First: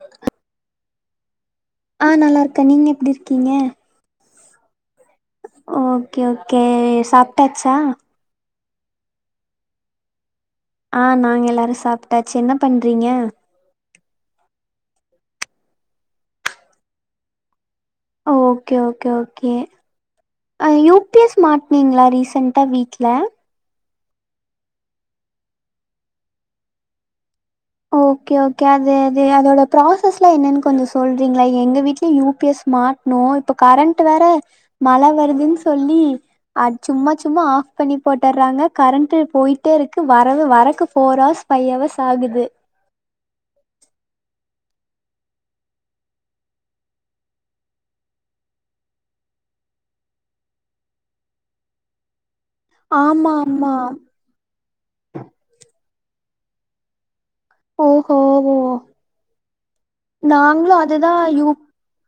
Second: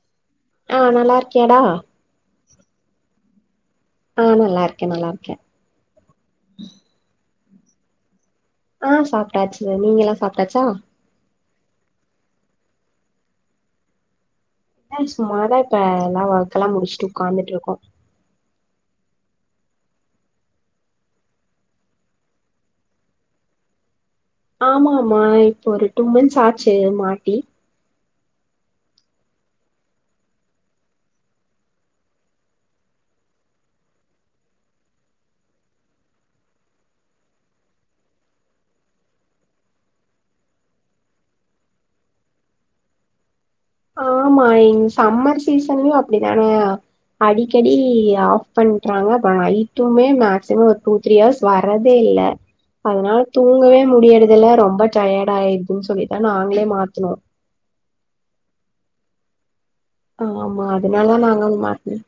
ஆ ஆ நல்லா இருக்கேயாடா கா நீங்க எப்படி இருக்கீங்க ஆ நல்லா இருக்கே நல்லா இருக்க ஓகே ஓகே சாப்ட்டாச்சா ஆ சாப்ட்டாச்சு நீங்கல்லா சாப் ஆ நாங்க எல்லாரும் சாப்ட்டாச்சு என்ன பண்றீங்க சும்மாதா இப்ப எல்லா ஒர்க்க எல்லா முடிச்சுட்டு உட்கார்ந்துட்டு இருக்கோ okay okay okay U P S மாட்டனீங்களா ரீசன்டா வீட்ல ஆமா மா இப்ப ஒரு டூ மந்த்ஸ் ஆச்சு மாட்டி ஓகே ஓகே அது அது அதோட ப்ராசஸ்லா என்னன்னு கொஞ்ச சொல்றீங்களா எங்க வீட்டுலயு யூ பி எஸ் ம மாட்டனு இப்ப கரண்ட் வேற மழ வருதுன்னு சொல்லி அ சும்மா சும்மா ஆஃப் பண்ணி போட்டுறாங்க கரண்ட் போயிட்டே இருக்கு வரவு வரக்கு ஃபோர் ஹர்ஸ் ஃபைவ் ஹார்ஸ் ஆகுது ஆமா சம்மர் சீசன்லயு அப்படித்தான அடிக்கடி ஆஃப் பண்றாங்க அப்ப நைட்டுமே மேக்சிமம் ஒரு டூ த்ரீ ஹர்ஸ் வரதே இல்ல அதனால ஆமா ஆமா தூங்கவே முடியறதுல ரொம்ப டயர்ட் ஆயிடுதுன்னு சொல்லிதா நாங்களே மாத்தினோ ஓ ஒ ஆமா நாங்களு அதுதா அதனால நாங்க யூ மாத்துனோ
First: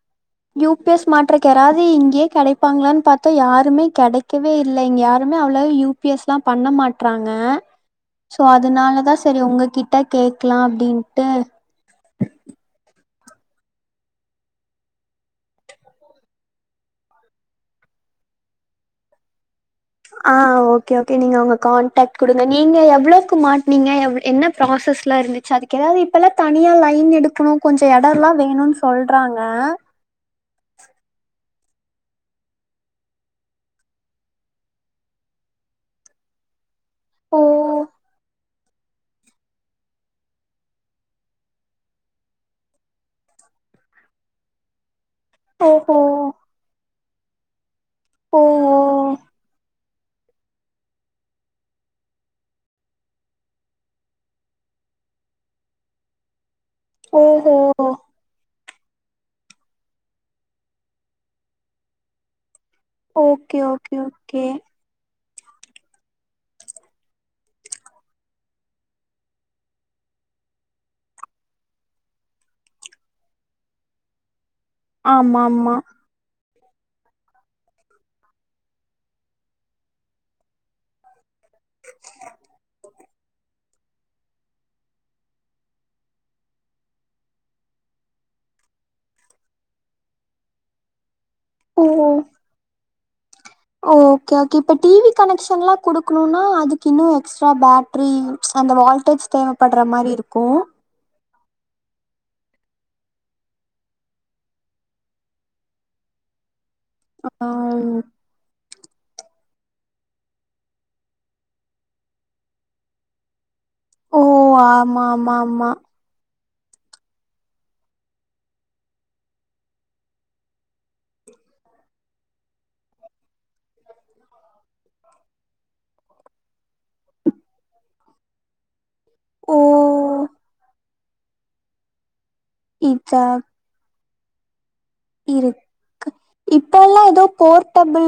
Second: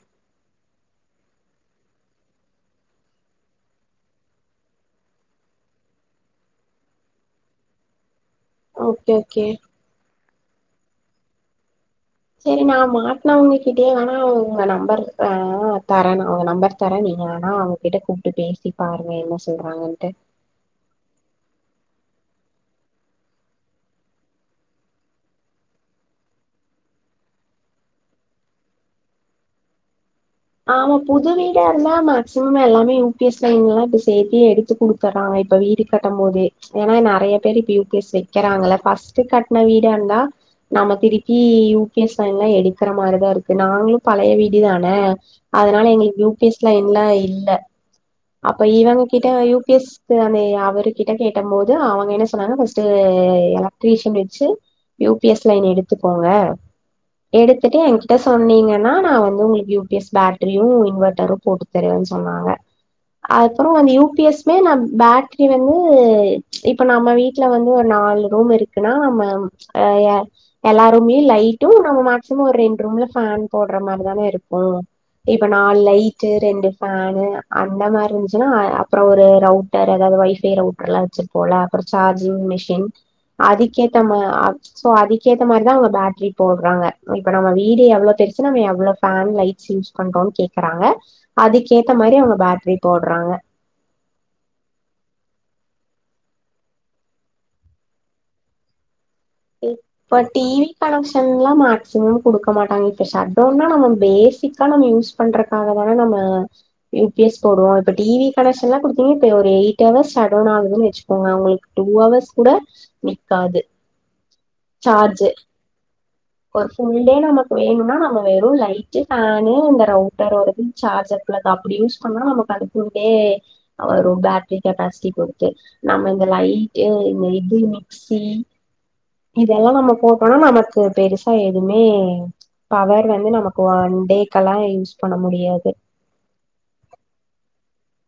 யூ பி எஸ் மாற்றதுக்கு யாராது இங்கே கிடைப்பாங்களான்னு பத்தா யாருமே கிடைக்கவே இல்ல இங்க யாரு அவ்வளவு யூ பி எஸ்லா பண்ண மாட்டறாங்க சோ ஓகே அதனாலதா சரி ஓகே உங்ககிட்ட கேக்லா அப்படின்ட்டு சரி நா மாட்னவங்ககிட்டே வேணா உங்க நம்பர் ஆ தர நா உங்க நம்பர் தர நீ நீங்க வேணா அவங்ககிட்ட கூப்ட்டு பேசி பாருங்க என்ன சொ ஆ ஓகே ஓகே நீங்க அவங்க கான் டக்ட் குடுங்க நீங்க எவ்ளோக்கு மாட்னீங்க எவ் என்ன ப்ராசஸ்லா இருந்துச்சு அதுக் எதாவது இப்பல்லா தனியா லை தீன் எடுக்கணு கொஞ்சொ எடோல்லா வேணுனு சொல்றாங்க. ஆமா புது வீடா இருந்தா மேக்சிமம் எல்லாமே யூ பி எஸ் லைன் எல்லா இப்ப சேர்த்தி எடுத்து குடுத்தறாங்க. இப்ப வீடு கட்டம் போதே ஏனா நறைய ஓ பேரு இப்ப யு பி எஸ் வைக்கிறாங்கள ஃபஸ்ட்டு கட்ன வீடா இருந்தா நம்ம திருப்பி யூ பி எஸ் லைன்லா எடுக்கிற மாரிதா இருக்கு நாங்களும் பழைய வீடு தான அதனால ஓஹோ எங்களுக்கு யூ பி எஸ் லா எல்லா இல்ல ஓ அப்ப இவங்க கிட்ட யூ பி எஸ் த்து அந்நே அவரு கிட்ட கேட்டம்போது அவங்க என்ன சொன்னாங்க ஃபஸ்டு எலக்ட்ரீஷியன் வச்சு யூ பி எஸ் லைன் எடுத்துக்கோங்க. ஓ ஓஹோ எடுத்துட்டு என்கிட்ட சொன்னீங்கன்னா நா வந்து உங்களுக்கு யூ பி எஸ் பேட்ரியும் இன்வெர்டரும் போட்டு தருவேன்னு சொன்னாங்க. ஓகே அதுப்பறொ அந்த okay U P okay S மே நா பேட் ட்ரி வந்து இப்ப நம்ம வீட்டுல வந்து ஒரு நாலு ரூம் இருக்குன்னா நம்ம அ எ எல்லா ரூம்லயு லைட்டும் நம்ம மேக்சிமொ ஒரு ரெண்டு ரூம்ல ஃபேன் போடுற மாரி தானே இருக்கும் ஆமா இப்ப ஆமா நாலு லைட்டு ரெண்டு ஃபேன் அந்த மாரி இருந்ச்சுன்னா அ அப்பறொ ஒரு ரவுட்டர் அதாவது ஒய்ஃபை ரவுட்டர்ல்லா வச்சுருப்போல ஒரு சார்ஜிங் மிஷின் அதுக்கேத்த மா அப்போ அதுக்கேத்த மாரிதா அவங்க பேட்டரி போடுறாங்க இப்ப நம்ம வீடு எவ்ளோ பெ ருசுனா நம எவ்ளோ ஃபேன் லைட்ஸ் யூஸ் பண்றோம்னு கேக்குறாங்க. ஓ அதுக்கேத்த மாரி அவங்க பேட்ரி போடுறாங்க ஓகே ஓகே இப்ப டி வி கனக்ஷ் ன்ல்லா குடுக்கணுனா அதுக்கு இன்னு எக்ஸ்ட்ரா பேட்டரி அந்த வால்டேஜ் தேவப்படுற மாரி இருக்கு ல்லாம் மேக்சிமம் குடுக்க மாட்டாங்க இப்ப ஸட்டவுன்னா நம்ம பேசிக்கா நம்ம யூஸ் பண்றக்காக தான நம்ம ப யூ பி எஸ் போடுவோ இப்ப டி வி கனெக்ஷன்ல்லா குடுத்தீங்கனா தேவ எயிட் ஹவர்ஸ் சடன் ஆகுதுன்னு வச்சுக்கோங்க அவங்களுக்கு டூ அவர்ஸ் கூட நிக்காது. ஓ ஆமா சார்ஜு ஆமா ஆமா ஒரு ஃபுல் டே நமக்கு வேணும்னா நம்ம வெறும் லைட் ஃபேனு இந்த ரவுட்டர் ஒருது சார்ஜர் கது அப்டி யூஸ் பண்ணா நமக்கு அதுக்கு கே அ ஒரு பேட்டரி கெப்பாசிட்டி குடுத்து நம்ம இந்த லைட்டு இந்த இது மிக்சி ஓ இதெல்லா நம்ம போட்டோனா நமக்கு பெருசா எதுவுமே பவர் வந்து நமக்கு ஒன் டேக்கெல்லா இன்ஸ் இருக்கு இப்பல்லா எதோ four double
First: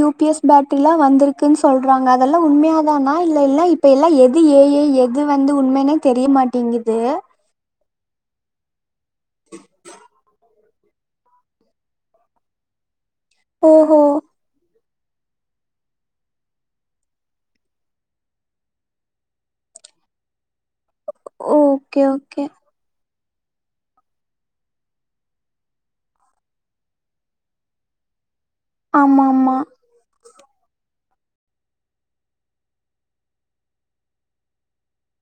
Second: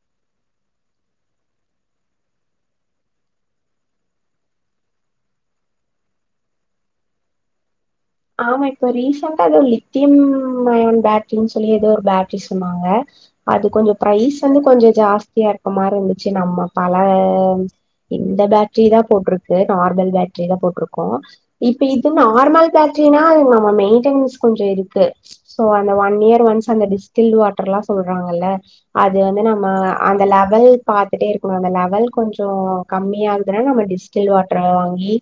U P S பேட்டரில்லா வந்திருக்குன்னு சொல்றாங்க அதெல்லா உண்மையா தானா இல்ல இல்ல இப்ப எல்லா எது ஏ ஐ எது வந்து உண்மைனே தெரியமாட்டேங்குது. ஆமா இப்ப ரீசெண்ட்டா எதோ லித்திம் ம்மயம் பேட்ரினு சொல்லி எதோ ஒரு பேட்ரி சொன்னாங்க அது கொஞ்சொ ஓஹோ ப்ரைஸ் வந்து கொஞ்சொ ஜாஸ்தியா இருக்க மார் இருந்துச்சு நம்ம பல இந்த பேட்டரிதா போட்டிருக்கு நார்ம ந்தல் பேட்டரிதா போட்டிருக்கோ இப்ப ஓகே இது ஓகே நார்மல் த்தியனா நமம மெய்ன்டைன்ஸ் கொஞ்சொ இருக்கு சோ அந்த ஒன் இயர் ஒன்ஸ் வந்து டிஸ்ட்டில் வாட்டர்லா சொ சொல்றாங்கல்ல அது ஆமா வந்து ஆமா நம்ம அந்த லெவல் பாத்துட்டே இருக்கணு அந்த லெவல் கொஞ்சொ கம்மியா இருந்தொனே நம்ம டிஸ்ட்டில் வாட்டர் வாங்கி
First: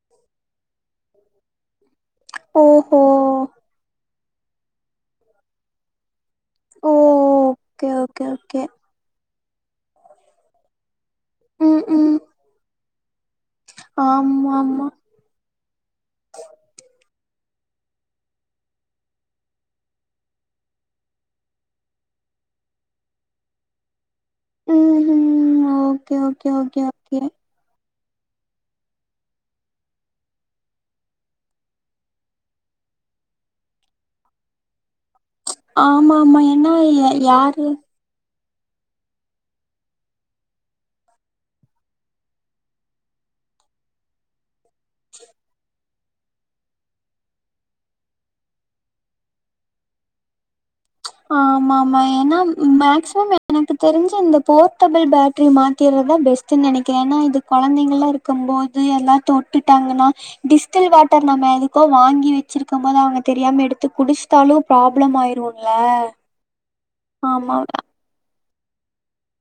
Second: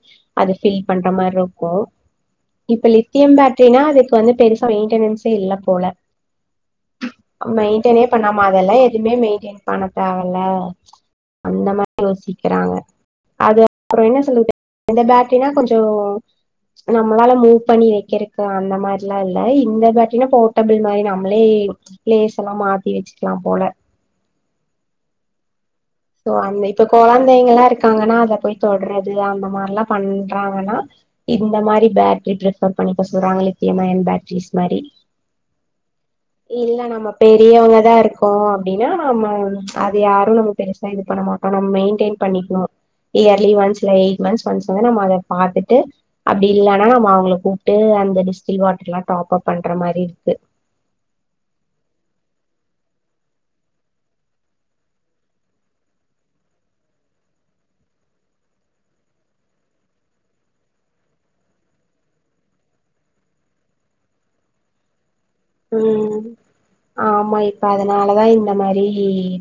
அது ஃபில் பண்ற மார்ருக்கு இப்ப ஓஹோ லித்தியம் பேட்டரினா அதுக்கு வந்து பெருசா மெயின்டெனன்ஸே இல்ல போல ஓ ஓகே மெயின்டெனே ஓகே பண்ணாம ஓகே அதெல்லா எதுவுமே மெயின்டெய்ன் பண்ண தேவல்ல அந்த ம் மா [inaudible] ம் யோசிக்கறாங்க அது அப்றோ என்ன சொல்றது ஆமா ஆமா [inaudible] இந்த பேட்ரீனா கொஞ்சோ ந நம்மளால மூவ் பண்ணி வைக்கிறக்கு அந்த மாரில்லா இல்ல இந்த பேட்ரினா போர்ட்டபிள் மாரி நம்மளே ப்ளேஸ் எல்லா மாத்தி வெச்சுக்கலா போல. ம் ஹ்ம் ஒ சோ அந்த இப்ப கொழந்தைங்கலாருக் க்காங்கன்னா அத போய் தொட்றது அந்த மாரிலா பண்றாங்கன்னா இந்த மாரி [unintelligible] அனுப்ப சொல்றாங்க [unintelligible] பேட்ரீஸ் மாரி ஆமா ஆமா ஏன்னா இல்ல நம்ம யா- யாரு பெரியவங்கதாருக்கோ அப்டீனா நம்ம அது யாரு நம்ம பெருசா இது பண்ண மாட்டோ நம்ம மெயின்டெய்ன் பண்ணிக்ணு இயர்லி ஒன்ஸ் இல்ல எயிட் மந்தஸ் ஒன்ஸ் வந்து நம்ம அத பாத்துட்டு அப்டி இல்லனா நம்ம அவங்கள கூப்ட்டு அந்த டிஸ்டில் வாட்ருல்லா டாப்பப் பண்ற மாரி இருக்கு ஆமாமா ஏனா மேக்சிமம் எனக்கு தெரிஞ்சு இந்த போர்ட்டபுள் பேட்ரி மாத்திரு தா பெஸ்டுன் நெனைக்க ஏனா இது கொழந்தைங்கலா இருக்கம்போது எல்லா தொட்டுட்டாங்கன்னா டிஸ்ட்டல் வா வாட்டர் நம்ம எதுக்கோ வாங்கி வெச்சிருக்கம்போது அவுங்க தெரியாம எடுத்து குடிச்ட்டாலோ ப்ராப்ளம் ஆயிரு ம் ல ஆமா இப்ப அதனாலதா தா இந்த மாரி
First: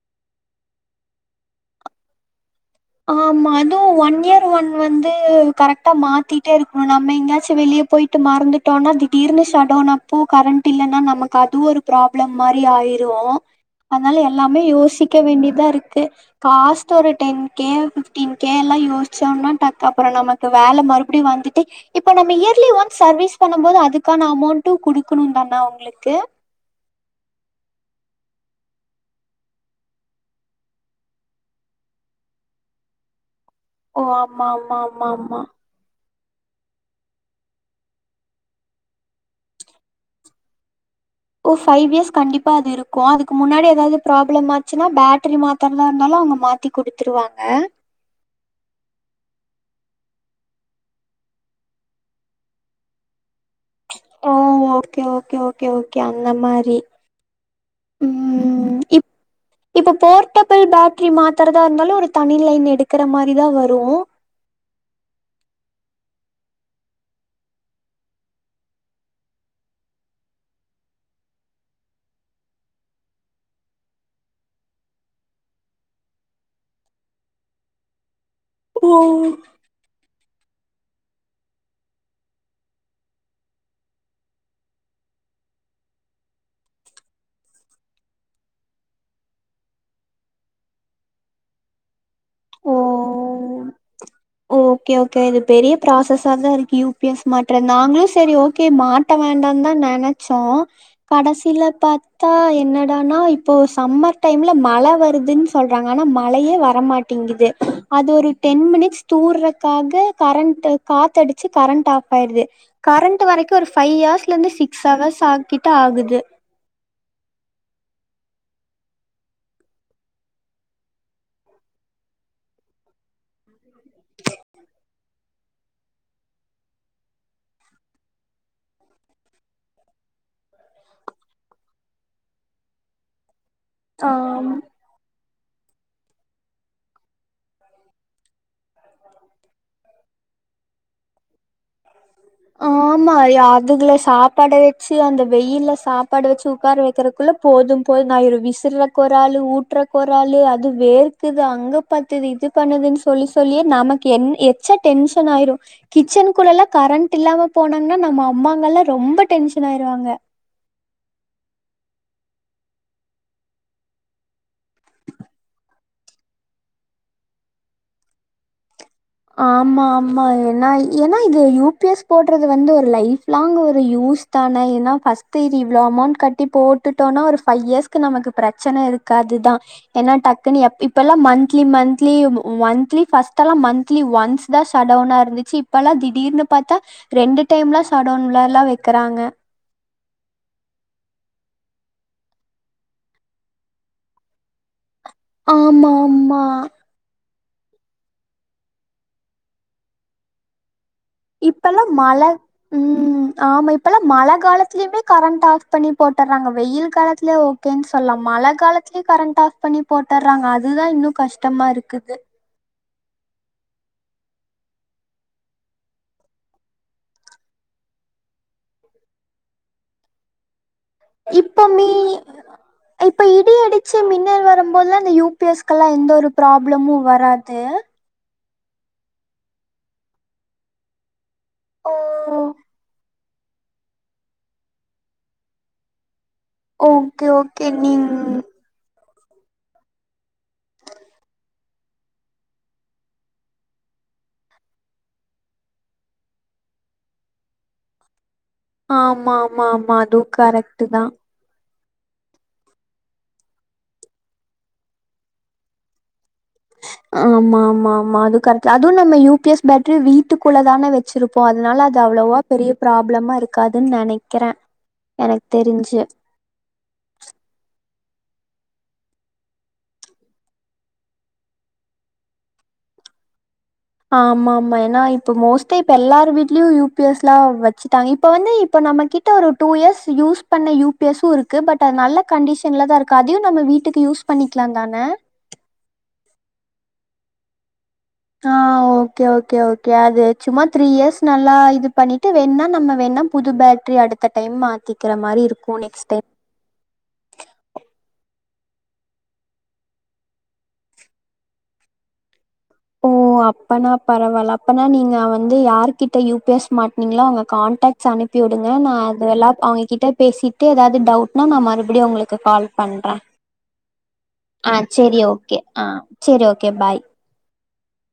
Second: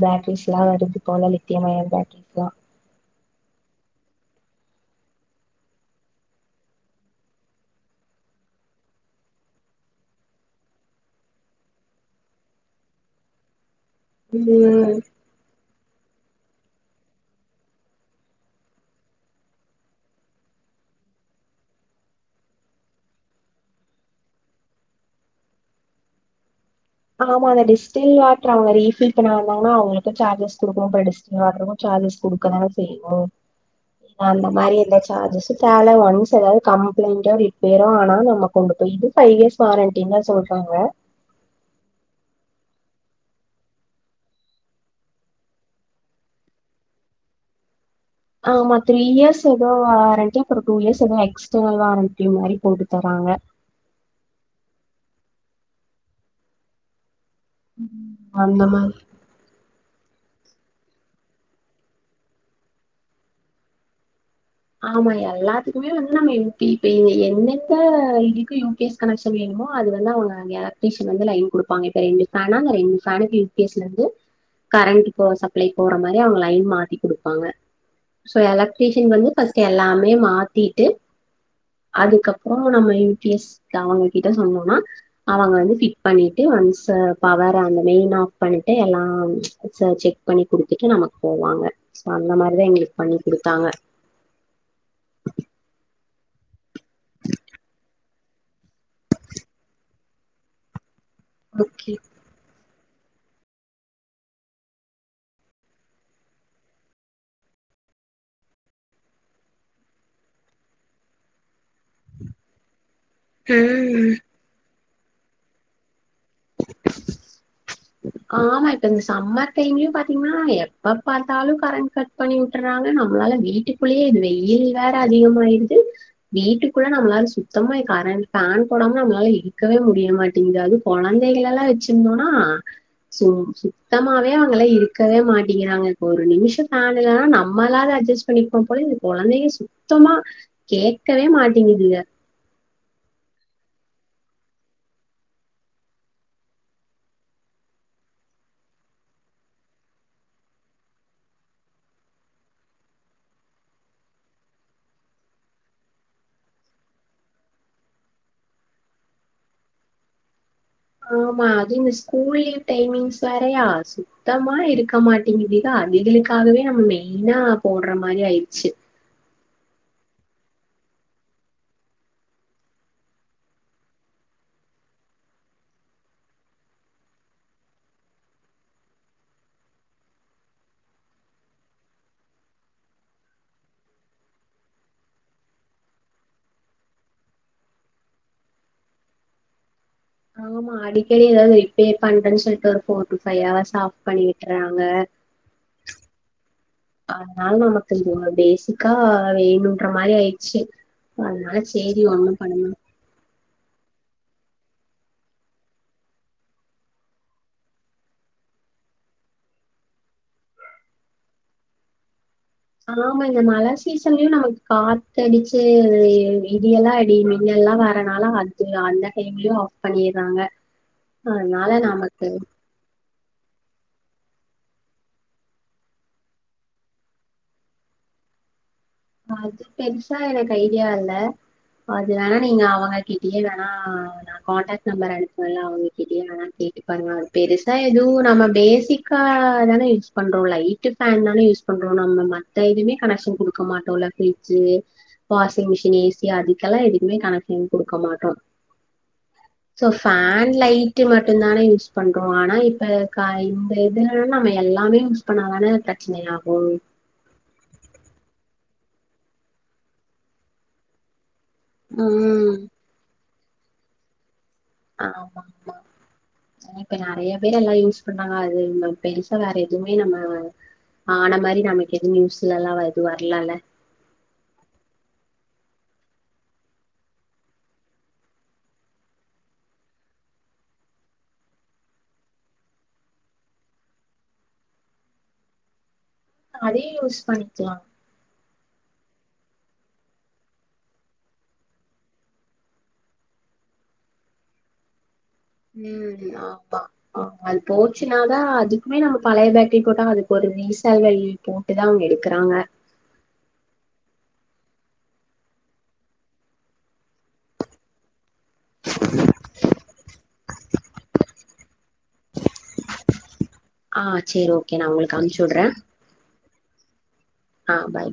பேட்ரீஸ்ல்லா வருது போல லித்தியமய பேட்ரீஸ்தா ஆமா அதுவு ஒன் இயர் ஒன் வந்து கரெக்டா மாத்திட்டேருக்குணு நம்ம எங்யாச்சு வெளிய போய் ட்டு மறந்துட்டோனா திடீர்னு சடோனப்போ கரண்ட் இல்லன்னா நமக்கு அது ஒரு ப்ராப்ளம் மாரி ஆயி ரு அனால எல்லாமே ம் யோசிக்க வேண்டிதா இருக்கு காஸ்ட் ஒரு டென் கே ஃபிஃப்டீன் கேலா யோச்சோனா டக் அப்றோ நமக்கு வேல மறுபடியு வந்துட்டு இப்ப நம்ம ஏ யர்லி ஒன்ஸ் சர்வீஸ் பண்ணம்போது அதுக்கான அமௌண்டு குடுக்கணு தானா அவுங்ளுக்கு ஆமா அந்த டிஷ்டெல் வாட்ரு அவுங்க ரீஃபில் பண்ண வந்தாங்கனா அவுங்களுக்கு சார்ஜஸ் குடுக்னு அப்றோ டிஷ்டெல் வாட்ருக்கு ஜா ர்ஜஸ் குடுக்கதான செய்வோ ஓ! அந்த ஆமா, மாரி ஆமா, எந்த ஆமா, ஆமா. சார்ஜஸு தேவல ஒன்ஸ் ஸ் எதாது கம்ப்ளைண்டோ ரிப்பேரோ ஆனா நம்ம கொண்டு போய் இது ஃபைவ் இயர்ஸ் வாரண்டீன்தா சொல்றாங்க கு ஃபைவ் இயர்ஸ் கண்டிப்பா அது இருக்கு அதுக்கு முன்னாடி எதாது ப்ராப்ளம் ஆச்சுனா பேட்டரி மாத்தரதாருந்தாலு அவுங்க மாத்தி குடுத்துருவாங்க ஆமா த்ரீ இயர்ஸ் எதோ வாரண்டி அப்றோ டூ இயர்ஸ் எதோ எக்ஸ்டர்னல் வாரண்டி மாரி போட்டு தராங் [unintelligible] ஓ ஓகே ஓகே ஓகே ஓகே அந்த மாரி ம் அந்த மாரி இப்ப போர்ட்டபுள் பேட்ரி மாத்தறதா இருந்தாலு ஒரு தனி லைன் எடுக்கற மாரிதா வரு ஆமா எல்லாத்துக்குமே வந்து நம்ம [unintelligible] என்னென்ன இதுக்கு யூபிஎஸ் கனெக்ஷன் வேணு மோ அது வந்து அவுங்க எலக்ட்ரீஷன் வந்து லைன் குடுப்பாங்க இப்ப ரெண்டு ஃபேனா அந்த ரெண்டு ஃபேன்க்கு யூபீஎஸ்லந்து கரண்ட் போ சப்ள போற மாரி அவுங்க லைன் மாத்தி குடுப்பாங்க சோ ஓ எலக்ட்ரீஷன் வந்து ஃபஸ்ட்டு எல்லாமே மாத்திட்டு அதுக்கப்றோ நம்ம யூபிஎஸ்க்கு அவுங்ககிட்ட சொன்னோனா அவங்க வந்து ஃபிட் பண்ணிட்டு ஒன்ஸு பவர் அந்த மெயின் ஆஃப் பண்ணிட்டு எல்லா ச செக் பண்ணி குடுத்துட்டு நமக் போவாங்க சோ அந்த மாரிதா எங்ளுக்கு பண்ணி குடுத்தாங்க ஓ ஓகே ஓகே இது பெரிய ப்ராசஸா தாருக்கு யூபிஎஸ் மாட்ற நாங்களு செரி ஓகே மாட்ட வே ண்டாந்தா நெனச்சோ கடசில ஓகே பாத்தா என்ன னா இப்போ சம்மர் டைம்ல மழ வருதுன் சொல்றாங்க ஆனா மழயே வரமாட்டேங்குது அது ஒரு டென் மினிட்ஸ் தூர்றக்காக கரண்ட் காத்தடிச்சு கரண்ட் ஆஃப் ஆயிருது கரண்ட் வரைக்கு ஒரு ஃபைவ் ம் ஆஸ்லந்து சிக்ஸ் ஹவர்ஸ் ஆக்கிட்ட ஆகுது ஆமா இப்ப இந்த சம்மர் டைம்லயு பாத்தீங்னா எப்ப பாத்தாலு கரண்ட் கட் பண்ணி உட்டுறா ங்க நம்ளால வீட்டுக்குள்ளயே இது வெயில் வேற அதிகமாயிருது வீட்டுக்குள்ள நம்ளால சுத்தமா கரண்ட் ஃபேன் போடாம நம்ளால இருக்கவே முடிய மாட்டிங்குது அது கொழந்தைகளலா வச்சிருந்தோனா சோ சுத்தமாவே ஆமா அவங்ள இருக்கவே மாட் ட்டிங்கிறாங்க ஒரு நிமிஷோ ஃபேன் இல்லனா நம்மளாது அட்ஜஸ் பண்ணிப்போ போல இந்த கொழந்தைக சுத்தமா கேக்கவே மாட் ஆமா யா இதுகள சாப்பாட வெச்சு அந்த வெயில்ல சாப்பாடு வச்சு உக்கார வைக்கறக்குள்ள போது போதுன் ஆயிரு விஸ் சிற க்கு ஒரு ஆளு ஊட்றக் ஒரு ஆளு அது வேர்க்குது அங்க பாத்தது இது பண்ணுதுன் சொல்லி சொல்லியே நமக்கு என் எச்ச டென்ஷன் ஆயிரு கிச்சன் கூடல்லா கரண்ட் இல்லாம போனாங்கன்னா நம்ம அம்மாங்கல்லா ரொம்ப டென்ஷன் ஆயிருவாங்க ஆமா அது இந்த ஸ்கூல் லீவ் டைமிங்ஸ் வேறையா சுத்தமா இருக்க மாட்டேங்குதுதா அதிகளுக்காகவே நம்ம மெயினா போடுற மாரி ஆயிடுச்சு ஆமா ஆமா என்ன ஏன்னா இது யூ பிஎஸ் போடுறது வந்து ஒரு லைப் லாங் ஒரு யூஸ் தான பஸ் இவ்ளோ அமௌண்ட் கட்டி போட்டுட்டோனா ஒரு ஃபைவ் இயர்ஸ்க்கு நமக்கு பிரச்சனை இருக்கா து தா எனா டக்குன்னனு இப்பல்லா மந்த்லி மந்த்லி மந்த்லி ஃபர்ஸ்ட் லா மந் ஒன்ஸ் தான் சடவுனா இருந்துச்சு இப்பல்லா திடீர்னு பார்த்தா ரெண்டு டைம்லா சடவுன்லல்லா வைக்க றாங்க ஆமா அடிக்கடி எதாவது ரிப்பேர் பண்றேன்னு சொல்ட்டு ஒரு four to five hours off பண்ணி விட்றாங்க ஆமா ஆமா அதனால நமக்கு பேசிக்கா வேணுன்ற மாரி ஆயிடுச்சு அதனால இப்பல்லா சேரி மழை ஒண்ணும் பண்ண ம் ம் ஆமா இப்பல்லா மழை காலத்திலயுமே கரண்ட் ஆஃப் பண்ணி போட்டுர்றாங்க வெயில் காலத்துிலயே ஓகேன்னு சொல்லலா பழ காலத்துிலயே கரண்ட் ஆஃப் பண்ணி போட்டுடுறாங்க அதுதான் இன்னும் கஷ்டமா இருக்குது ஆமா இந்த மழை சீசன்லயும் நமக் காத்து அடிச்சு இடியெல்லா இடி மின்னல் ல்ல வரனால அது அந்த டைம்லயும் ஆஃப் பண்ணிடுறாங்க ஆ ல இப்போ நால மீ நாமக்கு இப்ப இடி அடிச்சு மின்னல் வரும்போதுல இந்தந்த யூபிஎஸ்க்க எல்லா எந்த ஒரு ப்ராப்ளமும் வராது அது பெருசா எனக்கு ஐடியா இல்ல ஓ அது வேணா நீங்க அவங்க கிட் யே வேணா நா கான்டாக்ட் நம்பர் அனுப்புனனே அவங்களுக்கு னா கேட்டு பாருங்க ஓகே ஓகே பெருசா நீங் எதுவு நம்ம பேசிக் கா தான யூஸ் பண்றோ லைட் ஃபேன் தானே யூஸ் பண்றோ நம்ம மத்த இதுவுமே கனெக்ஷன் கொடுக்க மாட் ஃபிரிட்ஜு வாஷிங் மிஷின் ஏசி அதுக்கெல்லா எதுக்குமே கனெக்ஷன் கொடுக்க மாட்டோ ஆமா ஆமா சோ ஆமா அதுவு பேன் கரெக்ட்டு லைட் தா மட்டுும் தானே யூஸ் பண்றோ ஆனா இப்ப இந்த இது நம்ம எல்லாமே யூஸ் பண்ணாதான பிரச்சனையா ஆமா ஆமா ஆமா அது கரெக் அதுவு நம்ம யூ பிஎஸ் பேட்டரி வீட்டுக்குள்ள தானே வச்சிருக் இப்போ அதனால அது அவ்வளோவா ம் பெரிய ப்ராப்ளமா இருக்காதுன்னு நினைக்கிறே ஆமா ஆமா இப்ப நறைய பேரு எல்லாம் யூஸ் அப்பனா அதும பெருசா வேற எதுவுமே நம்ம ஆன மாரி நமக்கு எது நியூஸ்ல எல்லா இது வரலல ஆமா ஆமா ஏன்னா இப்ப மோஸ்ட்ல இப்ப எல்லார வீட்லயு யூ பி எஸ் லா வச்சுட்டாங்க இப்ப வந்து இப்ப நம்ம கிட்ட ஒரு டூ இயர்ஸ் யூஸ் பண்ண யூ பி எஸ் இருக்கு பட் அது நல்ல கண்டிஷன்ல தான் இருக்கு அதையும் நம்ம வீட்டு வீட்டுக்கு யூஸ் பண்ணிக்கலா தானே அதையு யூஸ் பண்ணிக்கலா ஆ ஓகே ஓகே ஓகே அது சும்மா த்ரீ இயர்ஸ் நல்லா இது பண்ணிட்டு வேணுா நம்ம வேணா புது பேட்ரி அடுத்த டைம் மாத்திக்கிட் ம் ஆமா ஆமா அது போச்சுனாதா அதுக்குமே நம்ம பழைய பேட்டரி போட்டா அதுக்கு ஒரு ரீசைல் போட்டு தான் அவங்க எடுக்கிறாங்க ஓ அப்பனா பரவால்ல அப்பனா நீங்க வந்து யார்கிட்ட யூ பி எஸ் மாட்னீங்கலோ அவங்க கான்ட்ட்ஸ் அனுப் பி விடுங்க நா அது எல்லா அவங்க கிட்ட பேசிட்டு எதாவது டவுட்னா நா மறுபடியடி உங்களுக்கு கால் பண்ற ஆ சேரி ஆ ஓகே நா உங்களுக்கு சரி அனுப்ச்சு ஓகே விடுறே ஆ சரி ஓகே பாய் ஆ பாய்